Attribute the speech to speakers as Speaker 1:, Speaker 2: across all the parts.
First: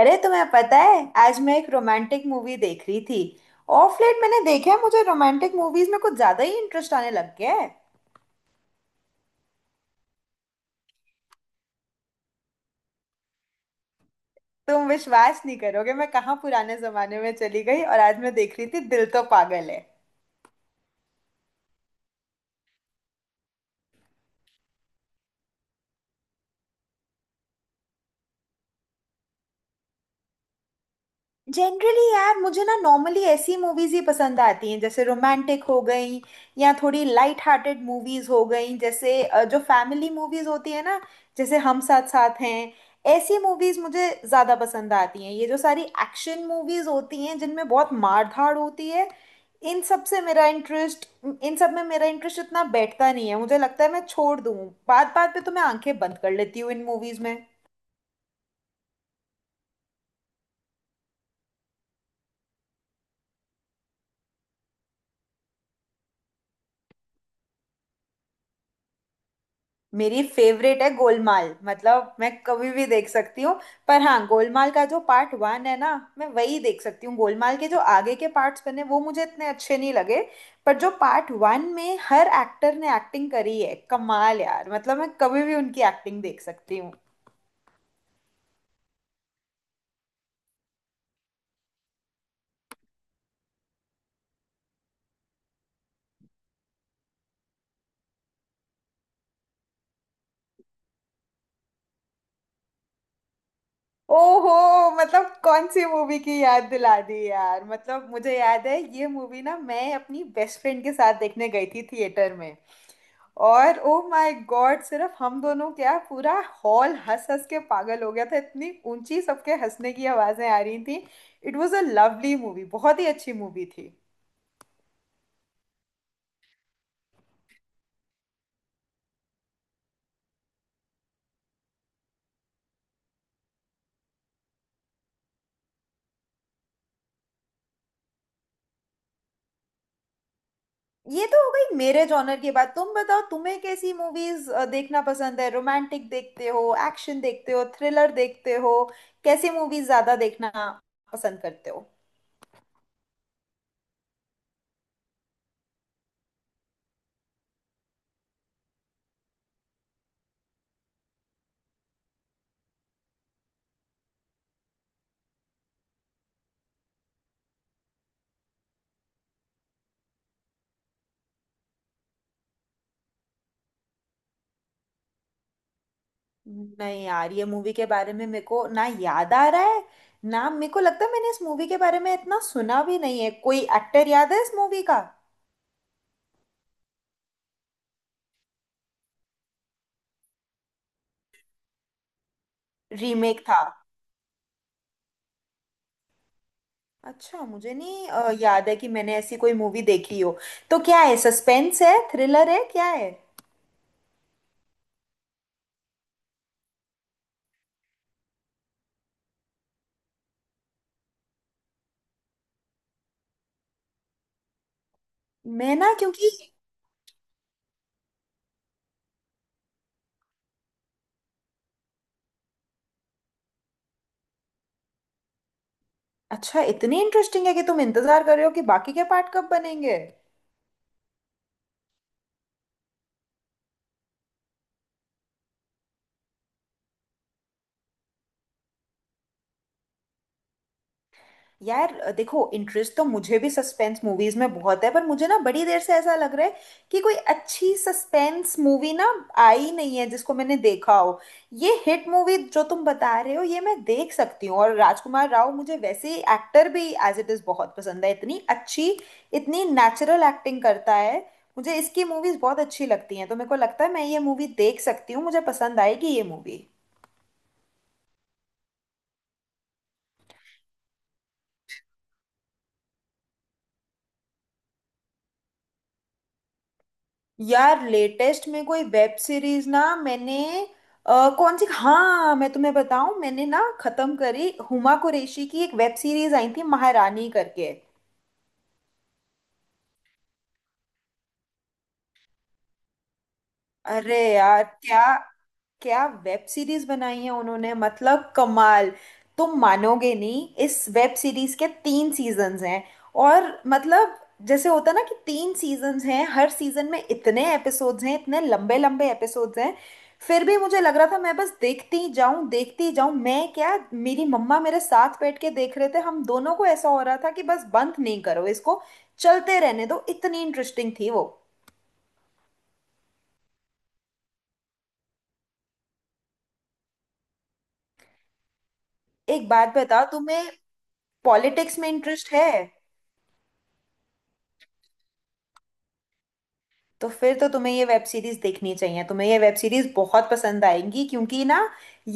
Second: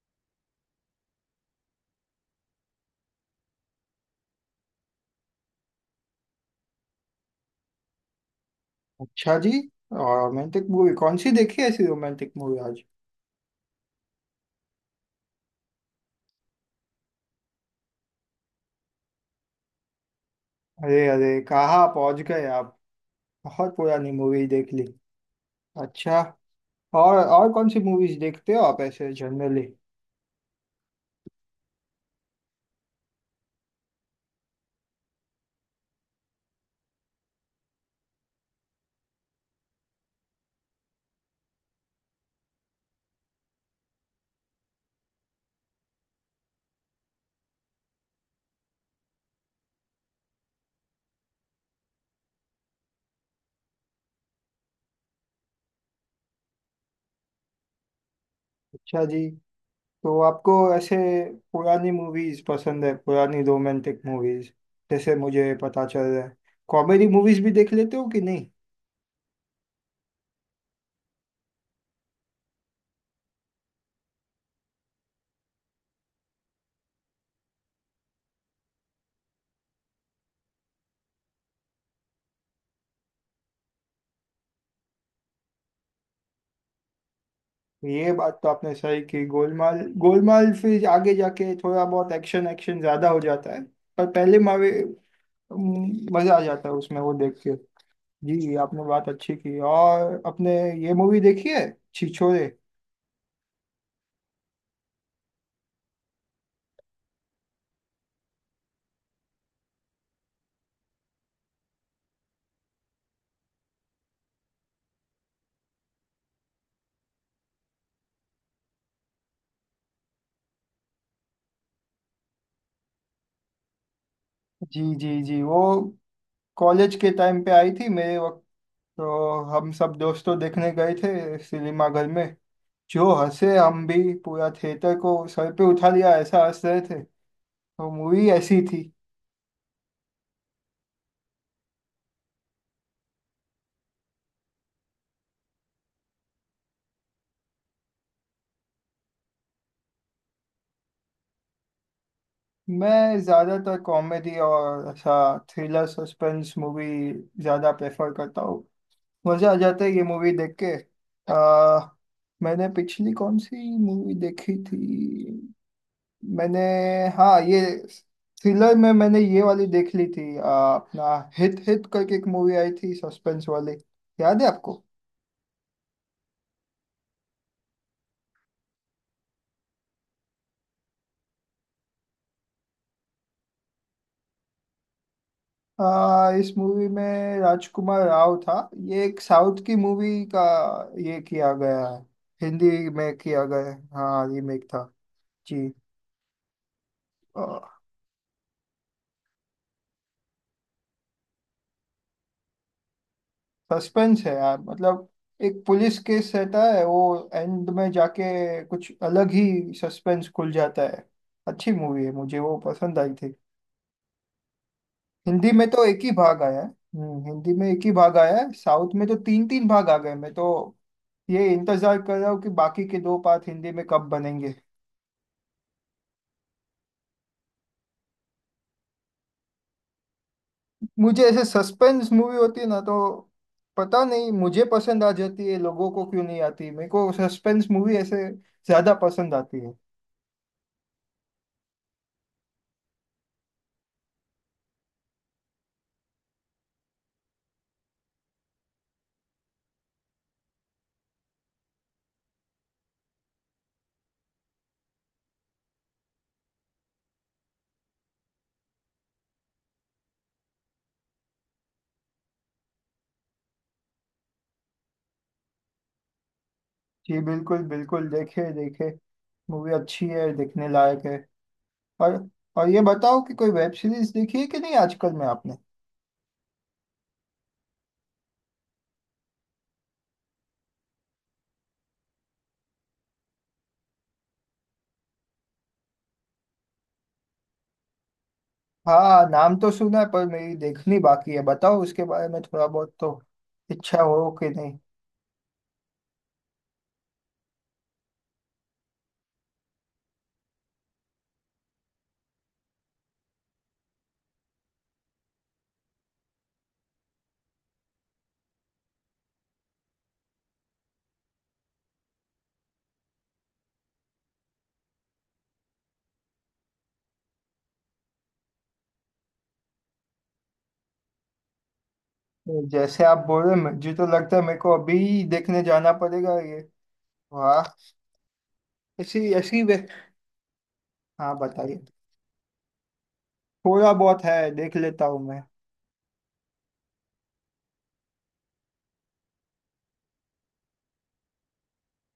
Speaker 1: अरे तुम्हें पता है, आज मैं एक रोमांटिक मूवी देख रही थी। ऑफ लेट मैंने देखा है मुझे रोमांटिक मूवीज में कुछ ज्यादा ही इंटरेस्ट आने लग गया है।
Speaker 2: अच्छा जी। रोमांटिक मूवी कौन सी देखी, ऐसी रोमांटिक मूवी आज?
Speaker 1: तुम विश्वास नहीं करोगे, मैं कहाँ पुराने जमाने में चली गई, और आज मैं देख रही थी दिल तो पागल है।
Speaker 2: अरे अरे, कहाँ पहुंच गए आप। बहुत पुरानी मूवी देख ली। अच्छा। और कौन सी मूवीज देखते हो आप ऐसे जनरली?
Speaker 1: जनरली यार मुझे ना नॉर्मली ऐसी मूवीज ही पसंद आती हैं, जैसे रोमांटिक हो गई या थोड़ी लाइट हार्टेड मूवीज हो गई, जैसे जो फैमिली मूवीज होती है ना, जैसे हम साथ साथ हैं। ऐसी मूवीज मुझे ज्यादा पसंद आती हैं। ये जो सारी एक्शन मूवीज होती हैं जिनमें बहुत मार धाड़ होती है, इन सब से मेरा इंटरेस्ट इन सब में मेरा इंटरेस्ट इतना बैठता नहीं है। मुझे लगता है मैं छोड़ दूँ। बात बात पे तो मैं आंखें बंद कर लेती हूँ इन मूवीज में।
Speaker 2: अच्छा जी। तो आपको ऐसे पुरानी मूवीज पसंद है, पुरानी रोमांटिक मूवीज, जैसे मुझे पता चल रहा है। कॉमेडी मूवीज भी देख लेते हो कि नहीं?
Speaker 1: मेरी फेवरेट है गोलमाल, मतलब मैं कभी भी देख सकती हूँ। पर हाँ, गोलमाल का जो पार्ट वन है ना, मैं वही देख सकती हूँ। गोलमाल के जो आगे के पार्ट्स बने वो मुझे इतने अच्छे नहीं लगे। पर जो पार्ट वन में हर एक्टर ने एक्टिंग करी है, कमाल यार। मतलब मैं कभी भी उनकी एक्टिंग देख सकती हूँ।
Speaker 2: ये बात तो आपने सही की, गोलमाल। गोलमाल फिर आगे जाके थोड़ा बहुत एक्शन, एक्शन ज्यादा हो जाता है। पर पहले मजा आ जाता है उसमें वो देख के। जी जी, आपने बात अच्छी की। और अपने ये मूवी देखी है, छिछोरे?
Speaker 1: ओहो, मतलब कौन सी मूवी की याद दिला दी यार। मतलब मुझे याद है ये मूवी, ना मैं अपनी बेस्ट फ्रेंड के साथ देखने गई थी थिएटर में, और ओ माय गॉड, सिर्फ हम दोनों क्या, पूरा हॉल हंस हंस के पागल हो गया था। इतनी ऊंची सबके हंसने की आवाजें आ रही थी। It was a lovely movie. बहुत ही अच्छी मूवी थी।
Speaker 2: जी जी जी, वो कॉलेज के टाइम पे आई थी मेरे वक्त। तो हम सब दोस्तों देखने गए थे सिनेमा घर में। जो हंसे, हम भी पूरा थिएटर को सर पे उठा लिया, ऐसा हंस रहे थे। तो मूवी ऐसी थी।
Speaker 1: ये तो हो गई मेरे जॉनर की बात, तुम बताओ तुम्हें कैसी मूवीज देखना पसंद है? रोमांटिक देखते हो, एक्शन देखते हो, थ्रिलर देखते हो? कैसी मूवीज ज्यादा देखना पसंद करते हो?
Speaker 2: मैं ज़्यादातर कॉमेडी और ऐसा थ्रिलर सस्पेंस मूवी ज़्यादा प्रेफर करता हूँ। मजा आ जाता है ये मूवी देख के। आ, मैंने पिछली कौन सी मूवी देखी थी? मैंने, हाँ ये, थ्रिलर में मैंने ये वाली देख ली थी। अपना हिट हिट करके एक मूवी आई थी सस्पेंस वाली, याद है आपको?
Speaker 1: नहीं यार, ये मूवी के बारे में मेरे को ना याद आ रहा है ना। मेरे को लगता है मैंने इस मूवी के बारे में इतना सुना भी नहीं है। कोई एक्टर याद है इस मूवी का?
Speaker 2: इस मूवी में राजकुमार राव था। ये एक साउथ की मूवी का ये किया गया है, हिंदी में
Speaker 1: रीमेक
Speaker 2: किया
Speaker 1: था।
Speaker 2: गया है। हाँ, रीमेक था। जी।
Speaker 1: अच्छा, मुझे नहीं याद है कि मैंने ऐसी कोई मूवी देखी हो। तो क्या है, सस्पेंस है, थ्रिलर है, क्या है?
Speaker 2: सस्पेंस है यार। मतलब एक पुलिस केस रहता है, वो एंड में जाके कुछ अलग ही सस्पेंस खुल जाता है। अच्छी मूवी है, मुझे वो पसंद आई थी। हिंदी में
Speaker 1: मैं
Speaker 2: तो
Speaker 1: ना
Speaker 2: एक ही
Speaker 1: क्योंकि,
Speaker 2: भाग आया है। हिंदी में एक ही भाग आया है, साउथ में तो तीन तीन भाग आ गए। मैं तो ये इंतजार कर रहा हूँ कि बाकी के दो पार्ट हिंदी में कब बनेंगे।
Speaker 1: अच्छा, इतनी इंटरेस्टिंग है कि तुम इंतजार कर रहे हो कि बाकी के पार्ट कब बनेंगे?
Speaker 2: मुझे ऐसे सस्पेंस मूवी होती है ना, तो पता नहीं मुझे पसंद आ जाती है, लोगों को क्यों नहीं आती। मेरे को सस्पेंस मूवी ऐसे ज्यादा पसंद आती है।
Speaker 1: यार देखो, इंटरेस्ट तो मुझे भी सस्पेंस मूवीज में बहुत है, पर मुझे ना बड़ी देर से ऐसा लग रहा है कि कोई अच्छी सस्पेंस मूवी ना आई नहीं है जिसको मैंने देखा हो। ये हिट मूवी जो तुम बता रहे हो ये मैं देख सकती हूँ, और राजकुमार राव मुझे वैसे ही एक्टर भी एज इट इज बहुत पसंद है। इतनी अच्छी, इतनी नेचुरल एक्टिंग करता है। मुझे इसकी मूवीज बहुत अच्छी लगती हैं। तो मेरे को लगता है मैं ये मूवी देख सकती हूँ, मुझे पसंद आएगी ये मूवी।
Speaker 2: जी, बिल्कुल बिल्कुल, देखे देखे। मूवी अच्छी है, देखने लायक है। और और ये बताओ कि कोई वेब सीरीज देखी है कि नहीं आजकल में आपने?
Speaker 1: यार लेटेस्ट में कोई वेब सीरीज ना मैंने कौन सी, हाँ मैं तुम्हें बताऊं, मैंने ना खत्म करी, हुमा कुरैशी की एक वेब सीरीज आई थी महारानी करके।
Speaker 2: हाँ, नाम तो सुना है पर मेरी देखनी बाकी है। बताओ उसके बारे में थोड़ा बहुत तो, इच्छा
Speaker 1: अरे
Speaker 2: हो कि
Speaker 1: यार,
Speaker 2: नहीं।
Speaker 1: क्या क्या वेब सीरीज बनाई है उन्होंने, मतलब कमाल। तुम मानोगे नहीं, इस वेब सीरीज के तीन सीजन्स हैं। और मतलब, जैसे होता ना कि तीन सीजन्स हैं, हर सीजन में इतने एपिसोड्स हैं, इतने लंबे लंबे एपिसोड्स हैं, फिर भी मुझे लग रहा था मैं बस देखती जाऊं देखती जाऊं। मैं क्या, मेरी मम्मा मेरे साथ बैठ के देख रहे थे, हम दोनों को ऐसा हो रहा था कि बस बंद नहीं करो इसको, चलते रहने दो। इतनी इंटरेस्टिंग थी वो।
Speaker 2: जैसे आप बोल रहे हैं, मुझे तो लगता है मेरे को अभी देखने जाना पड़ेगा ये। वाह। ऐसी
Speaker 1: एक
Speaker 2: ऐसी वे
Speaker 1: बात बताओ, तुम्हें
Speaker 2: हाँ
Speaker 1: पॉलिटिक्स
Speaker 2: बताइए।
Speaker 1: में इंटरेस्ट है?
Speaker 2: थोड़ा बहुत है, देख लेता हूँ मैं।
Speaker 1: तो फिर तो तुम्हें ये वेब सीरीज देखनी चाहिए। तुम्हें ये वेब सीरीज बहुत पसंद आएंगी, क्योंकि ना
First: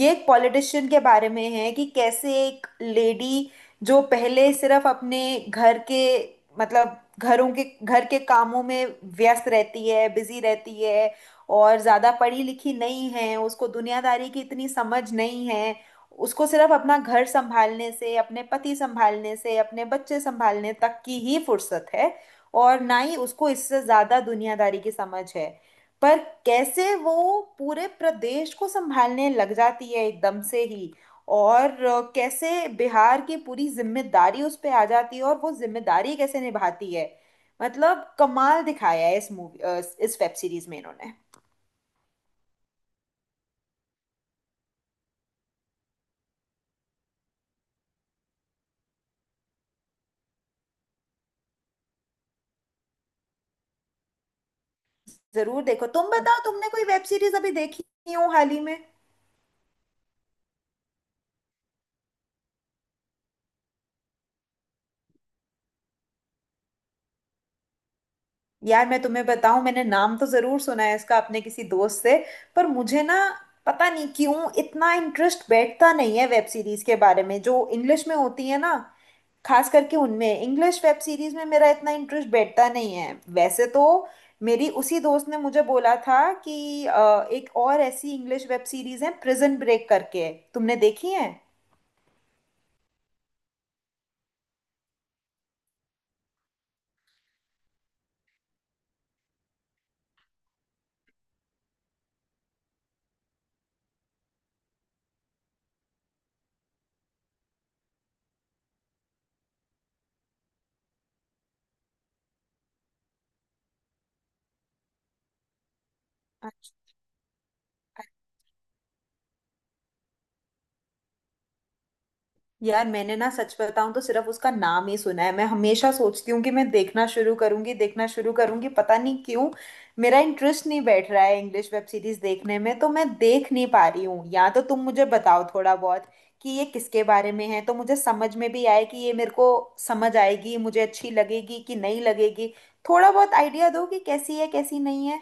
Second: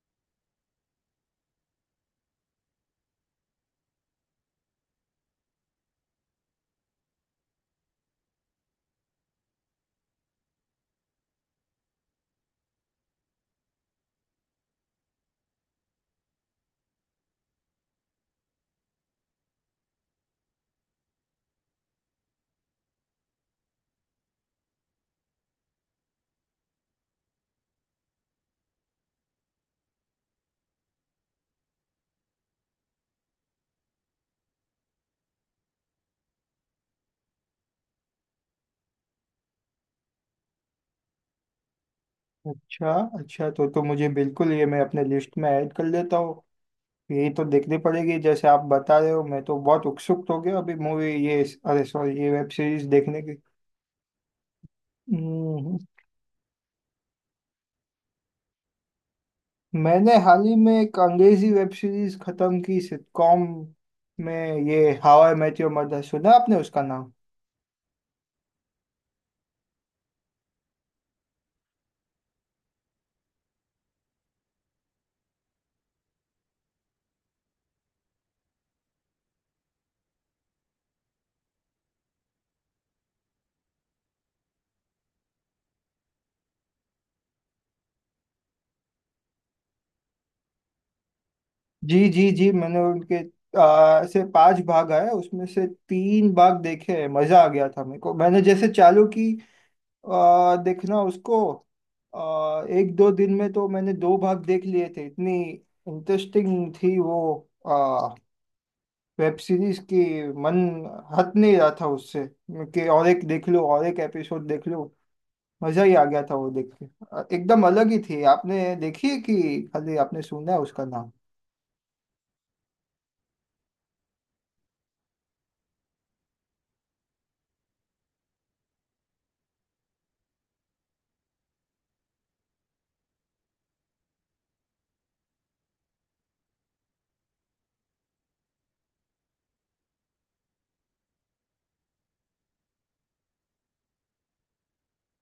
Speaker 1: ये एक पॉलिटिशियन के बारे में है कि कैसे एक लेडी, जो पहले सिर्फ अपने घर के मतलब घरों के घर के कामों में व्यस्त रहती है, बिजी रहती है, और ज्यादा पढ़ी लिखी नहीं है, उसको दुनियादारी की इतनी समझ नहीं है। उसको सिर्फ अपना घर संभालने से, अपने पति संभालने से, अपने बच्चे संभालने तक की ही फुर्सत है, और ना ही उसको इससे ज्यादा दुनियादारी की समझ है। पर कैसे वो पूरे प्रदेश को संभालने लग जाती है एकदम से ही, और कैसे बिहार की पूरी जिम्मेदारी उस पे आ जाती है, और वो जिम्मेदारी कैसे निभाती है। मतलब कमाल दिखाया है इस वेब सीरीज में इन्होंने।
Speaker 2: अच्छा अच्छा। तो मुझे बिल्कुल ये मैं अपने लिस्ट में ऐड कर लेता हूँ। यही तो देखनी पड़ेगी, जैसे आप बता रहे हो। मैं तो बहुत उत्सुक हो गया अभी मूवी, ये अरे सॉरी, ये वेब सीरीज देखने की।
Speaker 1: जरूर
Speaker 2: हम्म,
Speaker 1: देखो। तुम बताओ, तुमने कोई वेब सीरीज अभी देखी हो हाल ही में?
Speaker 2: मैंने हाल ही में एक अंग्रेजी वेब सीरीज खत्म की, सिटकॉम में। ये how I met your mother, सुना आपने उसका नाम?
Speaker 1: यार मैं तुम्हें बताऊं, मैंने नाम तो जरूर सुना है इसका अपने किसी दोस्त से, पर मुझे ना पता नहीं क्यों इतना इंटरेस्ट बैठता नहीं है वेब सीरीज के बारे में जो इंग्लिश में होती है ना। खास करके उनमें, इंग्लिश वेब सीरीज में मेरा इतना इंटरेस्ट बैठता नहीं है। वैसे तो मेरी उसी दोस्त ने मुझे बोला था कि एक और ऐसी इंग्लिश वेब सीरीज है प्रिजन ब्रेक करके, तुमने देखी है?
Speaker 2: जी जी जी। मैंने उनके से पांच भाग आए उसमें से तीन भाग देखे हैं। मजा आ गया था मेरे को, मैंने जैसे चालू की देखना उसको। एक दो दिन में तो मैंने दो भाग देख लिए थे, इतनी इंटरेस्टिंग थी वो आ, वेब सीरीज की। मन हट नहीं रहा था उससे कि और एक देख लो, और एक एपिसोड देख लो। मजा ही आ गया था वो देख के।
Speaker 1: अच्छा।
Speaker 2: एकदम अलग ही थी। आपने देखी है कि खाली आपने सुना है उसका नाम?
Speaker 1: यार मैंने ना सच बताऊं तो सिर्फ उसका नाम ही सुना है। मैं हमेशा सोचती हूँ कि मैं देखना शुरू करूंगी, देखना शुरू करूंगी, पता नहीं क्यों मेरा इंटरेस्ट नहीं बैठ रहा है इंग्लिश वेब सीरीज देखने में, तो मैं देख नहीं पा रही हूँ। या तो तुम मुझे बताओ थोड़ा बहुत कि ये किसके बारे में है, तो मुझे समझ में भी आए कि ये मेरे को समझ आएगी, मुझे अच्छी लगेगी कि नहीं लगेगी। थोड़ा बहुत आइडिया दो कि कैसी है, कैसी नहीं है।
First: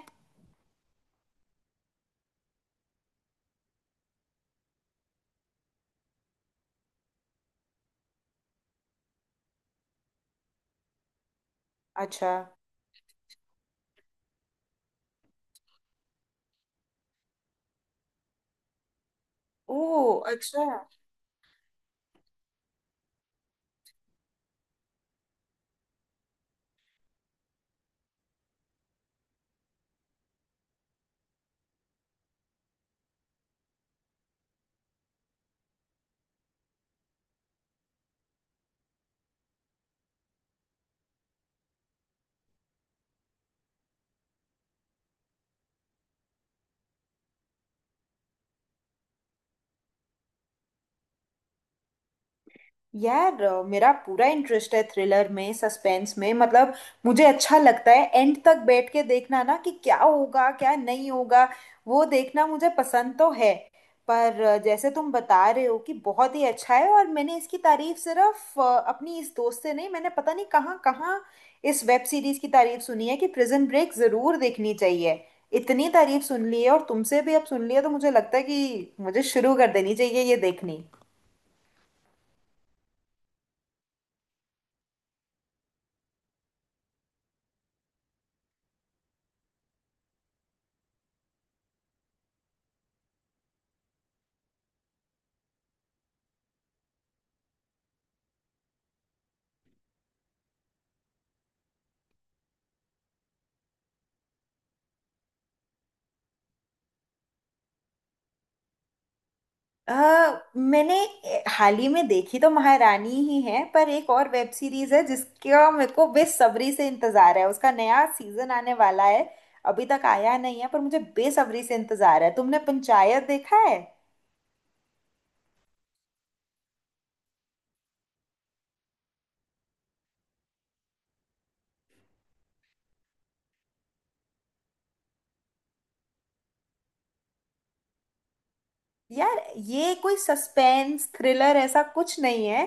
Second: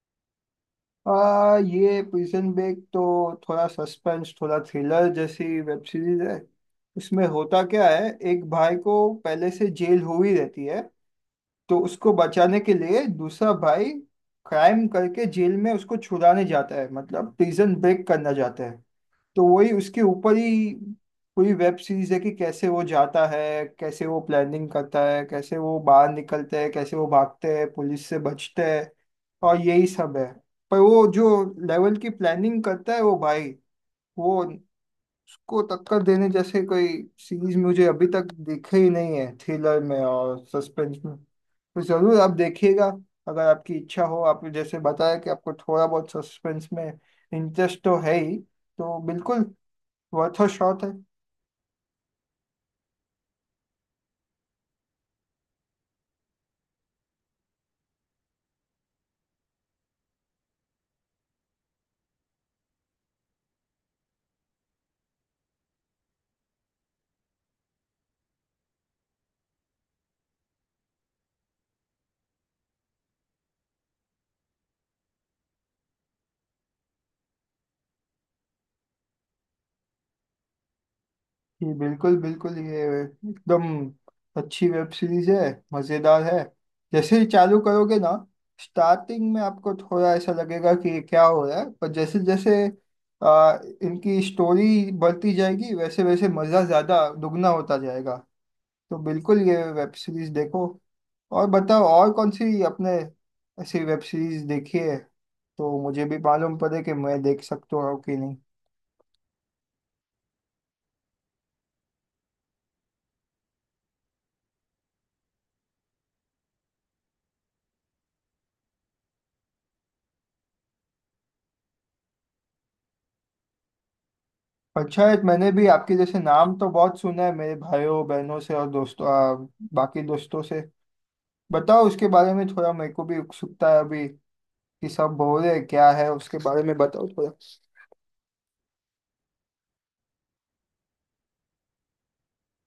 Speaker 2: ये प्रिजन ब्रेक तो थोड़ा सस्पेंस, थोड़ा थ्रिलर जैसी वेब सीरीज है। उसमें होता क्या है, एक भाई को पहले से जेल हो ही रहती है। तो उसको
Speaker 1: अच्छा।
Speaker 2: बचाने के लिए दूसरा भाई क्राइम करके जेल में उसको छुड़ाने जाता है, मतलब प्रिजन ब्रेक करना चाहता है। तो वही उसके
Speaker 1: ओह
Speaker 2: ऊपर
Speaker 1: अच्छा।
Speaker 2: ही पूरी वेब सीरीज है, कि कैसे वो जाता है, कैसे वो प्लानिंग करता है, कैसे वो बाहर निकलते हैं, कैसे वो भागते हैं पुलिस से बचते हैं, और यही सब है। पर वो जो लेवल की प्लानिंग करता है वो भाई, वो उसको टक्कर देने जैसे कोई सीरीज मुझे अभी तक दिखे ही नहीं है। थ्रिलर में और सस्पेंस में तो जरूर आप देखिएगा, अगर आपकी इच्छा हो। आप जैसे बताया कि आपको थोड़ा बहुत सस्पेंस में इंटरेस्ट तो है ही, तो बिल्कुल वर्थ अ शॉट है।
Speaker 1: यार मेरा पूरा इंटरेस्ट है थ्रिलर में, सस्पेंस में, मतलब मुझे अच्छा लगता है एंड तक बैठ के देखना ना कि क्या होगा क्या नहीं होगा। वो देखना मुझे पसंद तो है, पर जैसे तुम बता रहे हो कि बहुत ही अच्छा है, और मैंने इसकी तारीफ सिर्फ अपनी इस दोस्त से नहीं, मैंने पता नहीं कहाँ कहाँ इस वेब सीरीज की तारीफ सुनी है कि प्रिजन ब्रेक जरूर देखनी चाहिए। इतनी तारीफ सुन ली है, और तुमसे भी अब सुन लिया, तो मुझे लगता है कि मुझे शुरू कर देनी चाहिए ये देखनी।
Speaker 2: जी बिल्कुल बिल्कुल। ये एकदम अच्छी वेब सीरीज है, मज़ेदार है। जैसे ही चालू करोगे ना, स्टार्टिंग में आपको थोड़ा ऐसा लगेगा कि ये क्या हो रहा है, पर जैसे जैसे इनकी स्टोरी बढ़ती जाएगी वैसे वैसे मज़ा ज़्यादा दुगना होता जाएगा। तो बिल्कुल ये वेब सीरीज देखो। और बताओ, और कौन सी अपने ऐसी वेब सीरीज देखी है तो मुझे भी मालूम पड़े कि मैं देख सकता हूँ कि नहीं?
Speaker 1: अ, मैंने हाल ही में देखी तो महारानी ही है, पर एक और वेब सीरीज है जिसका मेरे को बेसब्री से इंतजार है। उसका नया सीजन आने वाला है, अभी तक आया नहीं है, पर मुझे बेसब्री से इंतजार है। तुमने पंचायत देखा है?
Speaker 2: अच्छा है। मैंने भी आपके जैसे नाम तो बहुत सुना है मेरे भाइयों बहनों से और दोस्तों, बाकी दोस्तों से। बताओ उसके बारे में थोड़ा, मेरे को भी उत्सुकता है अभी कि सब बोल रहे हैं, क्या है उसके बारे में बताओ थोड़ा।
Speaker 1: यार ये कोई सस्पेंस थ्रिलर ऐसा कुछ नहीं है।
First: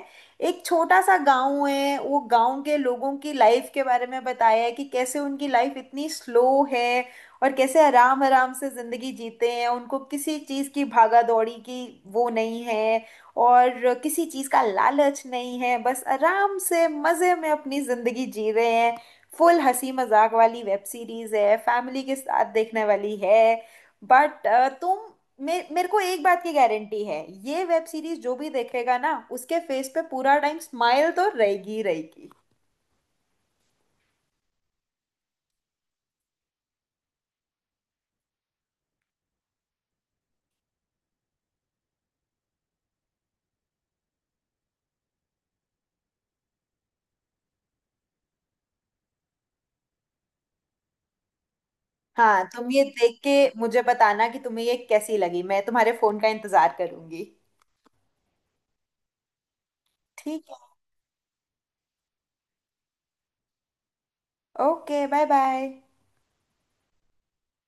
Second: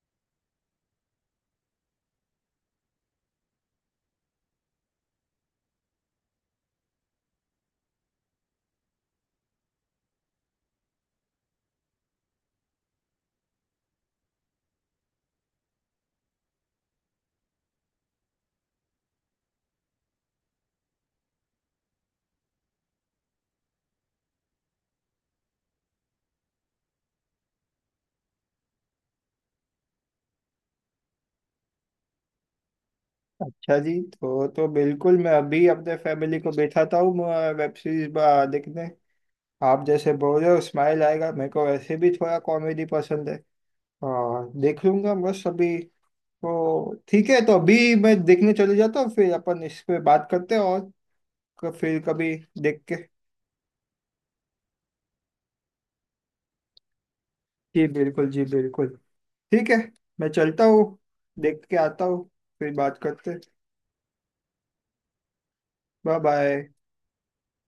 Speaker 1: एक छोटा सा गांव है, वो गांव के लोगों की लाइफ के बारे में बताया है कि कैसे उनकी लाइफ इतनी स्लो है, और कैसे आराम आराम से जिंदगी जीते हैं। उनको किसी चीज की भागा दौड़ी की वो नहीं है, और किसी चीज का लालच नहीं है, बस आराम से मजे में अपनी जिंदगी जी रहे हैं। फुल हंसी मजाक वाली वेब सीरीज है, फैमिली के साथ देखने वाली है। बट तुम मे मेरे को एक बात की गारंटी है, ये वेब सीरीज जो भी देखेगा ना, उसके फेस पे पूरा टाइम स्माइल तो रहेगी ही रहेगी।
Speaker 2: अच्छा जी। तो बिल्कुल मैं अभी अपने फैमिली को बैठाता हूँ वेब सीरीज देखने। आप जैसे बोल रहे हो स्माइल आएगा मेरे को, वैसे भी थोड़ा कॉमेडी पसंद है, और देख लूंगा बस अभी। तो ठीक है, तो अभी मैं देखने चले जाता हूँ, फिर अपन इस पे बात करते हैं। और फिर कभी
Speaker 1: हाँ, तुम
Speaker 2: देख
Speaker 1: ये
Speaker 2: के।
Speaker 1: देख के मुझे बताना कि तुम्हें ये कैसी लगी, मैं तुम्हारे फोन का इंतजार करूंगी।
Speaker 2: जी बिल्कुल, जी बिल्कुल। ठीक है। मैं
Speaker 1: ठीक
Speaker 2: चलता
Speaker 1: है।
Speaker 2: हूँ, देख के आता हूँ फिर बात करते।
Speaker 1: Okay, bye bye.
Speaker 2: Bye bye.